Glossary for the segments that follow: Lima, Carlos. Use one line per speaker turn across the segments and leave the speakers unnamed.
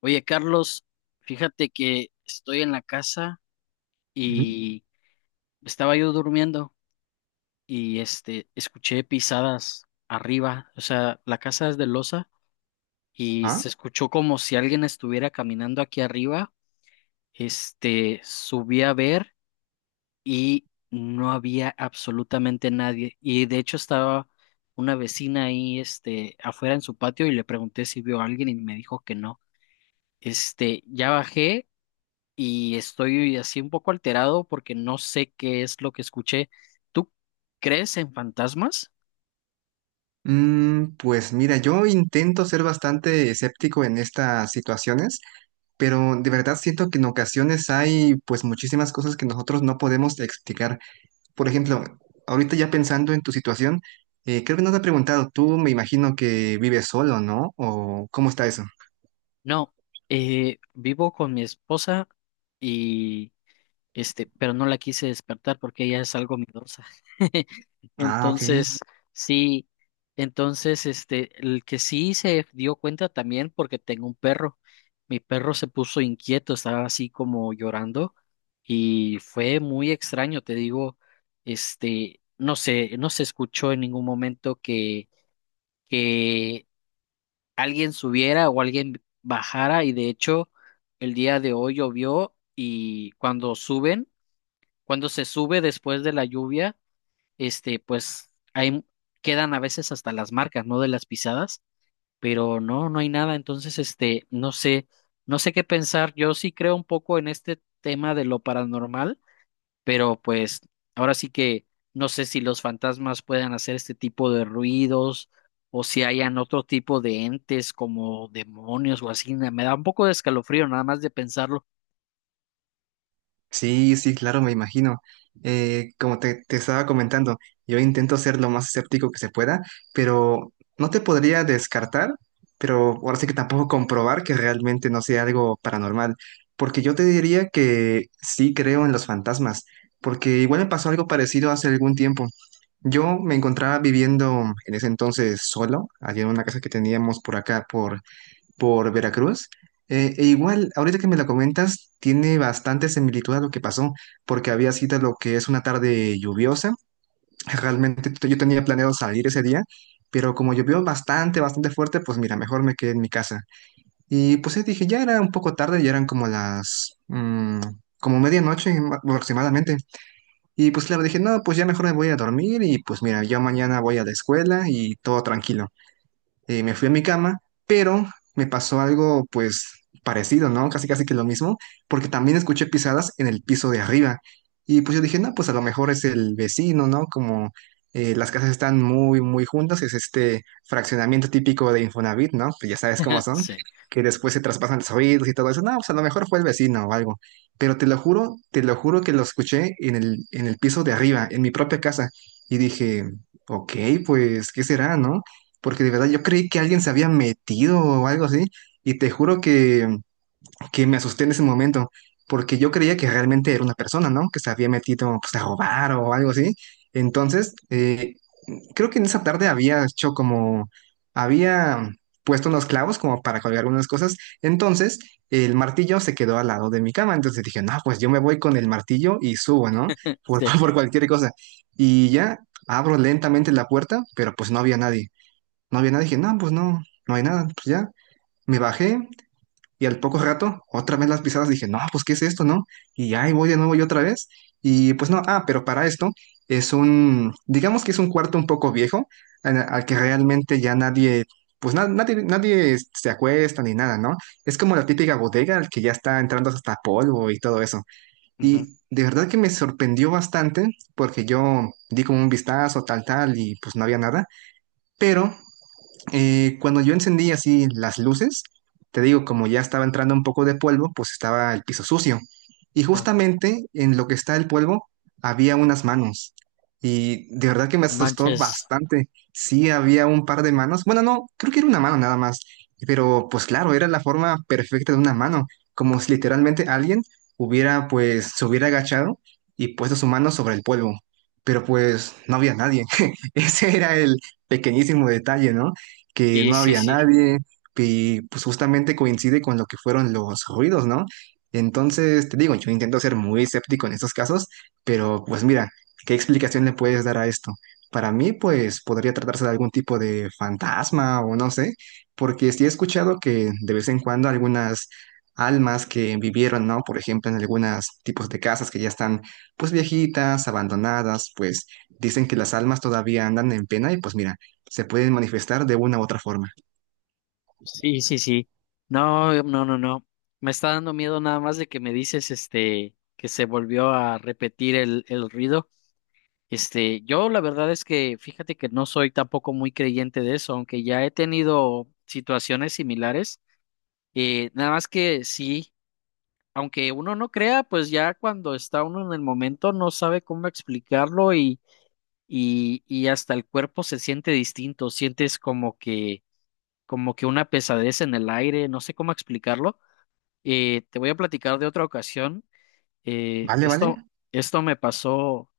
Oye, Carlos, fíjate que estoy en la casa
Ujú,
y estaba yo durmiendo y escuché pisadas arriba, o sea, la casa es de losa y
ajá.
se escuchó como si alguien estuviera caminando aquí arriba. Subí a ver y no había absolutamente nadie y de hecho estaba una vecina ahí afuera en su patio y le pregunté si vio a alguien y me dijo que no. Ya bajé y estoy así un poco alterado porque no sé qué es lo que escuché. ¿Tú crees en fantasmas?
Pues mira, yo intento ser bastante escéptico en estas situaciones, pero de verdad siento que en ocasiones hay pues muchísimas cosas que nosotros no podemos explicar. Por ejemplo, ahorita ya pensando en tu situación, creo que no te he preguntado, tú me imagino que vives solo, ¿no? ¿O cómo está eso?
No, vivo con mi esposa, pero no la quise despertar porque ella es algo miedosa.
Ah, ok.
Entonces, sí, entonces, el que sí se dio cuenta también porque tengo un perro. Mi perro se puso inquieto, estaba así como llorando y fue muy extraño, te digo, no sé, no se escuchó en ningún momento que alguien subiera o alguien bajara. Y de hecho el día de hoy llovió y cuando se sube después de la lluvia, pues ahí quedan a veces hasta las marcas, ¿no? De las pisadas, pero no, no hay nada. Entonces, no sé qué pensar. Yo sí creo un poco en este tema de lo paranormal, pero pues ahora sí que no sé si los fantasmas puedan hacer este tipo de ruidos o si hayan otro tipo de entes como demonios o así. Me da un poco de escalofrío nada más de pensarlo.
Sí, sí, claro, me imagino. Como te estaba comentando, yo intento ser lo más escéptico que se pueda, pero no te podría descartar, pero ahora sí que tampoco comprobar que realmente no sea algo paranormal, porque yo te diría que sí creo en los fantasmas, porque igual me pasó algo parecido hace algún tiempo. Yo me encontraba viviendo en ese entonces solo, allí en una casa que teníamos por acá, por Veracruz. E igual, ahorita que me lo comentas, tiene bastante similitud a lo que pasó, porque había sido lo que es una tarde lluviosa. Realmente yo tenía planeado salir ese día, pero como llovió bastante, bastante fuerte, pues mira, mejor me quedé en mi casa. Y pues sí, dije, ya era un poco tarde, ya eran como las como medianoche aproximadamente. Y pues claro, dije, no, pues ya mejor me voy a dormir y pues mira, yo mañana voy a la escuela y todo tranquilo me fui a mi cama, pero me pasó algo pues parecido, ¿no? Casi casi que lo mismo, porque también escuché pisadas en el piso de arriba. Y pues yo dije, no, pues a lo mejor es el vecino, ¿no? Como las casas están muy, muy juntas, es este fraccionamiento típico de Infonavit, ¿no? Pues ya sabes cómo son,
Sí,
que después se traspasan los oídos y todo eso. No, pues a lo mejor fue el vecino o algo. Pero te lo juro que lo escuché en el piso de arriba, en mi propia casa. Y dije, ok, pues, ¿qué será, no? porque de verdad yo creí que alguien se había metido o algo así, y te juro que me asusté en ese momento, porque yo creía que realmente era una persona, ¿no? Que se había metido pues, a robar o algo así. Entonces, creo que en esa tarde había hecho como, había puesto unos clavos como para colgar algunas cosas, entonces el martillo se quedó al lado de mi cama, entonces dije, no, pues yo me voy con el martillo y subo, ¿no? Por,
sí.
por cualquier cosa. Y ya abro lentamente la puerta, pero pues no había nadie. No había nada, dije, no, pues no, no hay nada, pues ya. Me bajé y al poco rato, otra vez las pisadas, dije, no, pues ¿qué es esto, no? Y ahí voy de nuevo y otra vez. Y pues no, ah, pero para esto es un, digamos que es un cuarto un poco viejo, al que realmente ya nadie, pues nadie, nadie se acuesta ni nada, ¿no? Es como la típica bodega al que ya está entrando hasta polvo y todo eso.
Ujú.
Y de verdad que me sorprendió bastante porque yo di como un vistazo, tal, tal, y pues no había nada. Pero cuando yo encendí así las luces, te digo, como ya estaba entrando un poco de polvo, pues estaba el piso sucio. Y
No,
justamente en lo que está el polvo había unas manos. Y de verdad que me
no
asustó
manches.
bastante. Sí, había un par de manos. Bueno, no, creo que era una mano nada más. Pero pues claro, era la forma perfecta de una mano. Como si literalmente alguien hubiera, pues, se hubiera agachado y puesto su mano sobre el polvo. Pero pues no había nadie. Ese era el pequeñísimo detalle, ¿no? que
Sí,
no
sí,
había
sí,
nadie, y pues justamente coincide con lo que fueron los ruidos, ¿no? Entonces, te digo, yo intento ser muy escéptico en estos casos, pero pues mira, ¿qué explicación le puedes dar a esto? Para mí, pues podría tratarse de algún tipo de fantasma o no sé, porque sí he escuchado que de vez en cuando algunas almas que vivieron, ¿no? Por ejemplo, en algunos tipos de casas que ya están pues viejitas, abandonadas, pues dicen que las almas todavía andan en pena y pues mira se pueden manifestar de una u otra forma.
sí, sí, sí. No, no, no, no. Me está dando miedo nada más de que me dices, que se volvió a repetir el ruido. Yo la verdad es que fíjate que no soy tampoco muy creyente de eso, aunque ya he tenido situaciones similares. Nada más que sí, aunque uno no crea, pues ya cuando está uno en el momento no sabe cómo explicarlo y hasta el cuerpo se siente distinto. Sientes como que una pesadez en el aire, no sé cómo explicarlo. Te voy a platicar de otra ocasión. Eh,
¿Vale,
esto,
vale?
Esto me pasó,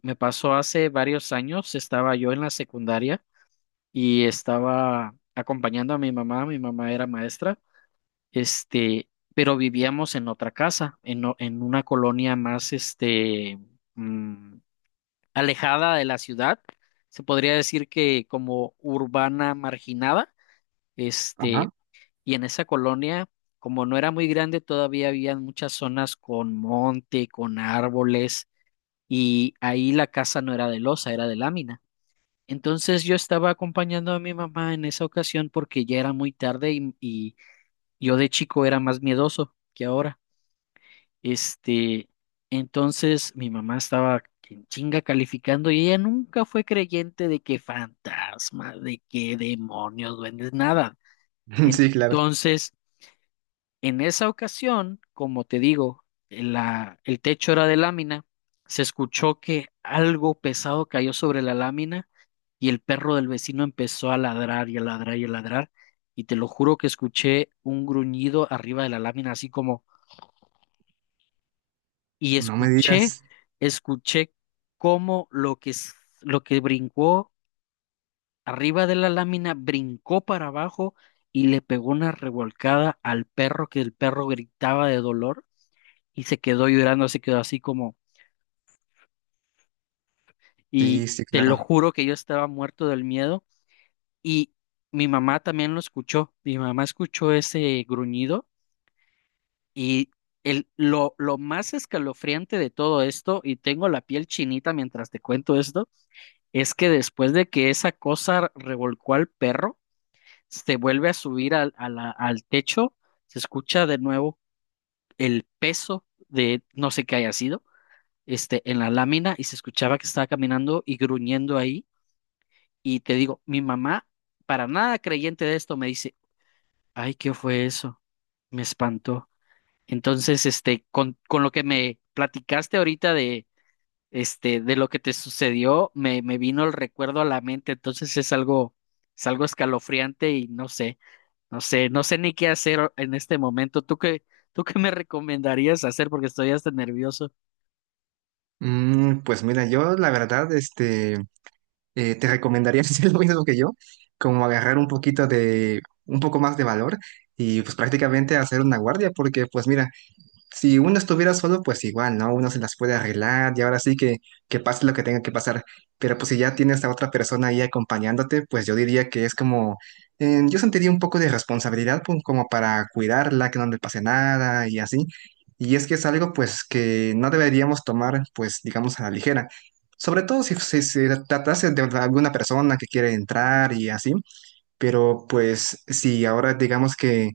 me pasó hace varios años. Estaba yo en la secundaria y estaba acompañando a mi mamá. Mi mamá era maestra, este, pero vivíamos en otra casa, en una colonia más, mm, alejada de la ciudad. Se podría decir que como urbana marginada. Este,
Ajá.
Y en esa colonia, como no era muy grande, todavía había muchas zonas con monte, con árboles, y ahí la casa no era de losa, era de lámina. Entonces yo estaba acompañando a mi mamá en esa ocasión porque ya era muy tarde y yo de chico era más miedoso que ahora. Este, entonces mi mamá estaba en chinga calificando y ella nunca fue creyente de que fantasmas, de que demonios, duendes, nada.
Sí, claro.
Entonces. En esa ocasión, como te digo, el techo era de lámina, se escuchó que algo pesado cayó sobre la lámina y el perro del vecino empezó a ladrar y a ladrar y a ladrar. Y te lo juro que escuché un gruñido arriba de la lámina, así como, y
No me digas.
escuché cómo lo que brincó arriba de la lámina brincó para abajo y le pegó una revolcada al perro, que el perro gritaba de dolor y se quedó llorando, se quedó así como,
Sí,
y
sí,
te lo
claro.
juro que yo estaba muerto del miedo y mi mamá también lo escuchó, mi mamá escuchó ese gruñido y lo más escalofriante de todo esto, y tengo la piel chinita mientras te cuento esto, es que después de que esa cosa revolcó al perro, se vuelve a subir al techo, se escucha de nuevo el peso de no sé qué haya sido, en la lámina, y se escuchaba que estaba caminando y gruñendo ahí. Y te digo, mi mamá, para nada creyente de esto, me dice, ay, ¿qué fue eso? Me espantó. Entonces, con lo que me platicaste ahorita de lo que te sucedió, me vino el recuerdo a la mente. Entonces es algo escalofriante y no sé ni qué hacer en este momento. ¿Tú qué me recomendarías hacer? Porque estoy hasta nervioso.
Pues mira, yo la verdad, te recomendaría hacer lo mismo que yo, como agarrar un poquito de, un poco más de valor y pues prácticamente hacer una guardia, porque pues mira, si uno estuviera solo, pues igual, ¿no? Uno se las puede arreglar y ahora sí que pase lo que tenga que pasar. Pero pues si ya tienes a otra persona ahí acompañándote, pues yo diría que es como, yo sentiría un poco de responsabilidad pues, como para cuidarla, que no le pase nada y así. Y es que es algo pues que no deberíamos tomar pues digamos a la ligera. Sobre todo si, si se tratase de alguna persona que quiere entrar y así. Pero pues si ahora digamos que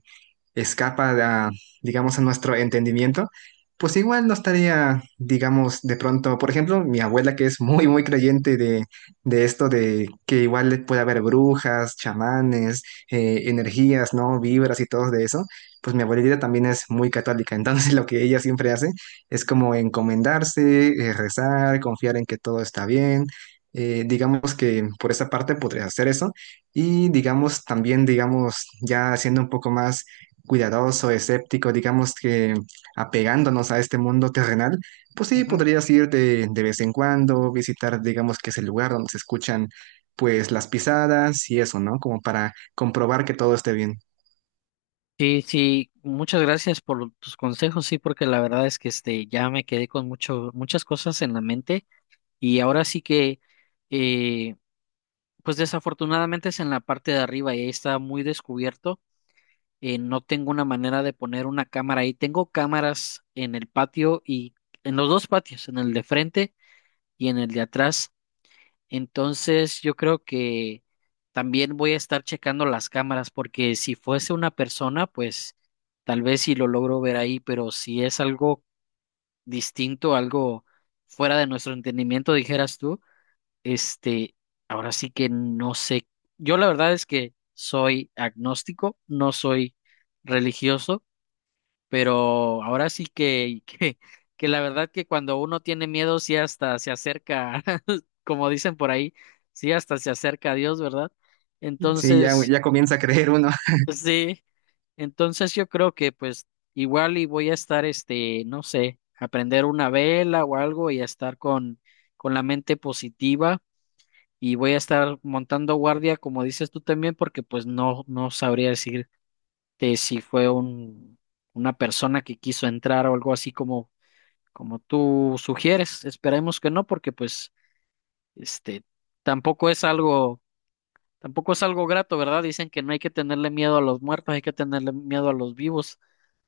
escapa a, digamos, a nuestro entendimiento, pues igual no estaría, digamos, de pronto, por ejemplo, mi abuela que es muy, muy creyente de esto de que igual puede haber brujas, chamanes, energías, ¿no? Vibras y todo de eso, pues mi abuelita también es muy católica, entonces lo que ella siempre hace es como encomendarse, rezar, confiar en que todo está bien. Digamos que por esa parte podrías hacer eso y digamos también digamos ya siendo un poco más cuidadoso, escéptico, digamos que apegándonos a este mundo terrenal, pues sí,
Ujú.
podrías ir de vez en cuando, visitar, digamos que ese lugar donde se escuchan pues las pisadas y eso, ¿no? Como para comprobar que todo esté bien.
Sí, sí, muchas gracias por tus consejos, sí, porque la verdad es que ya me quedé con muchas cosas en la mente. Y ahora sí que, eh, pues desafortunadamente es en la parte de arriba y ahí está muy descubierto. No tengo una manera de poner una cámara ahí. Tengo cámaras en el patio y en los dos patios, en el de frente y en el de atrás. Entonces, yo creo que también voy a estar checando las cámaras, porque si fuese una persona, pues tal vez si lo logro ver ahí, pero si es algo distinto, algo fuera de nuestro entendimiento, dijeras tú, este, ahora sí que no sé. Yo la verdad es que soy agnóstico, no soy religioso, pero ahora sí que, que la verdad, que cuando uno tiene miedo, sí hasta se acerca, como dicen por ahí, sí hasta se acerca a Dios, ¿verdad?
Sí, ya,
Entonces,
ya comienza a creer uno.
pues sí, entonces yo creo que pues igual y voy a estar, no sé, a prender una vela o algo y a estar con, la mente positiva. Y voy a estar montando guardia, como dices tú también, porque pues no, no sabría decirte si fue una persona que quiso entrar, o algo así como tú sugieres. Esperemos que no, porque pues, este, tampoco es algo, tampoco es algo grato, ¿verdad? Dicen que no hay que tenerle miedo a los muertos, hay que tenerle miedo a los vivos.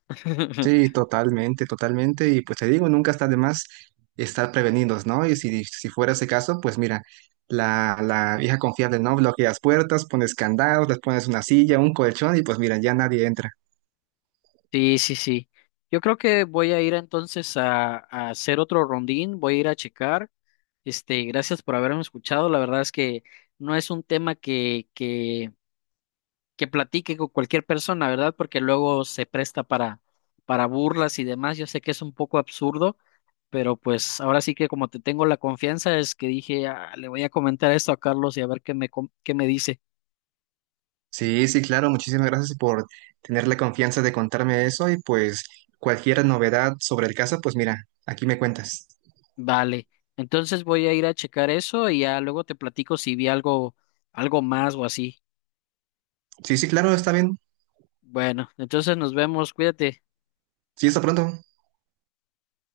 Sí, totalmente, totalmente. Y pues te digo, nunca está de más estar prevenidos, ¿no? Y si, si fuera ese caso, pues mira, la vieja confiable, ¿no? Bloqueas puertas, pones candados, les pones una silla, un colchón y pues mira, ya nadie entra.
Sí, sí, sí. Yo creo que voy a ir entonces a hacer otro rondín, voy a ir a checar. Gracias por haberme escuchado. La verdad es que no es un tema que platique con cualquier persona, ¿verdad? Porque luego se presta para burlas y demás. Yo sé que es un poco absurdo, pero pues ahora sí que, como te tengo la confianza, es que dije: "Ah, le voy a comentar esto a Carlos y a ver qué me dice".
Sí, sí, claro, muchísimas gracias por tener la confianza de contarme eso y pues cualquier novedad sobre el caso, pues mira, aquí me cuentas.
Vale, entonces voy a ir a checar eso y ya luego te platico si vi algo, más o así.
Sí, sí, claro, está bien.
Bueno, entonces nos vemos, cuídate.
Sí, hasta pronto.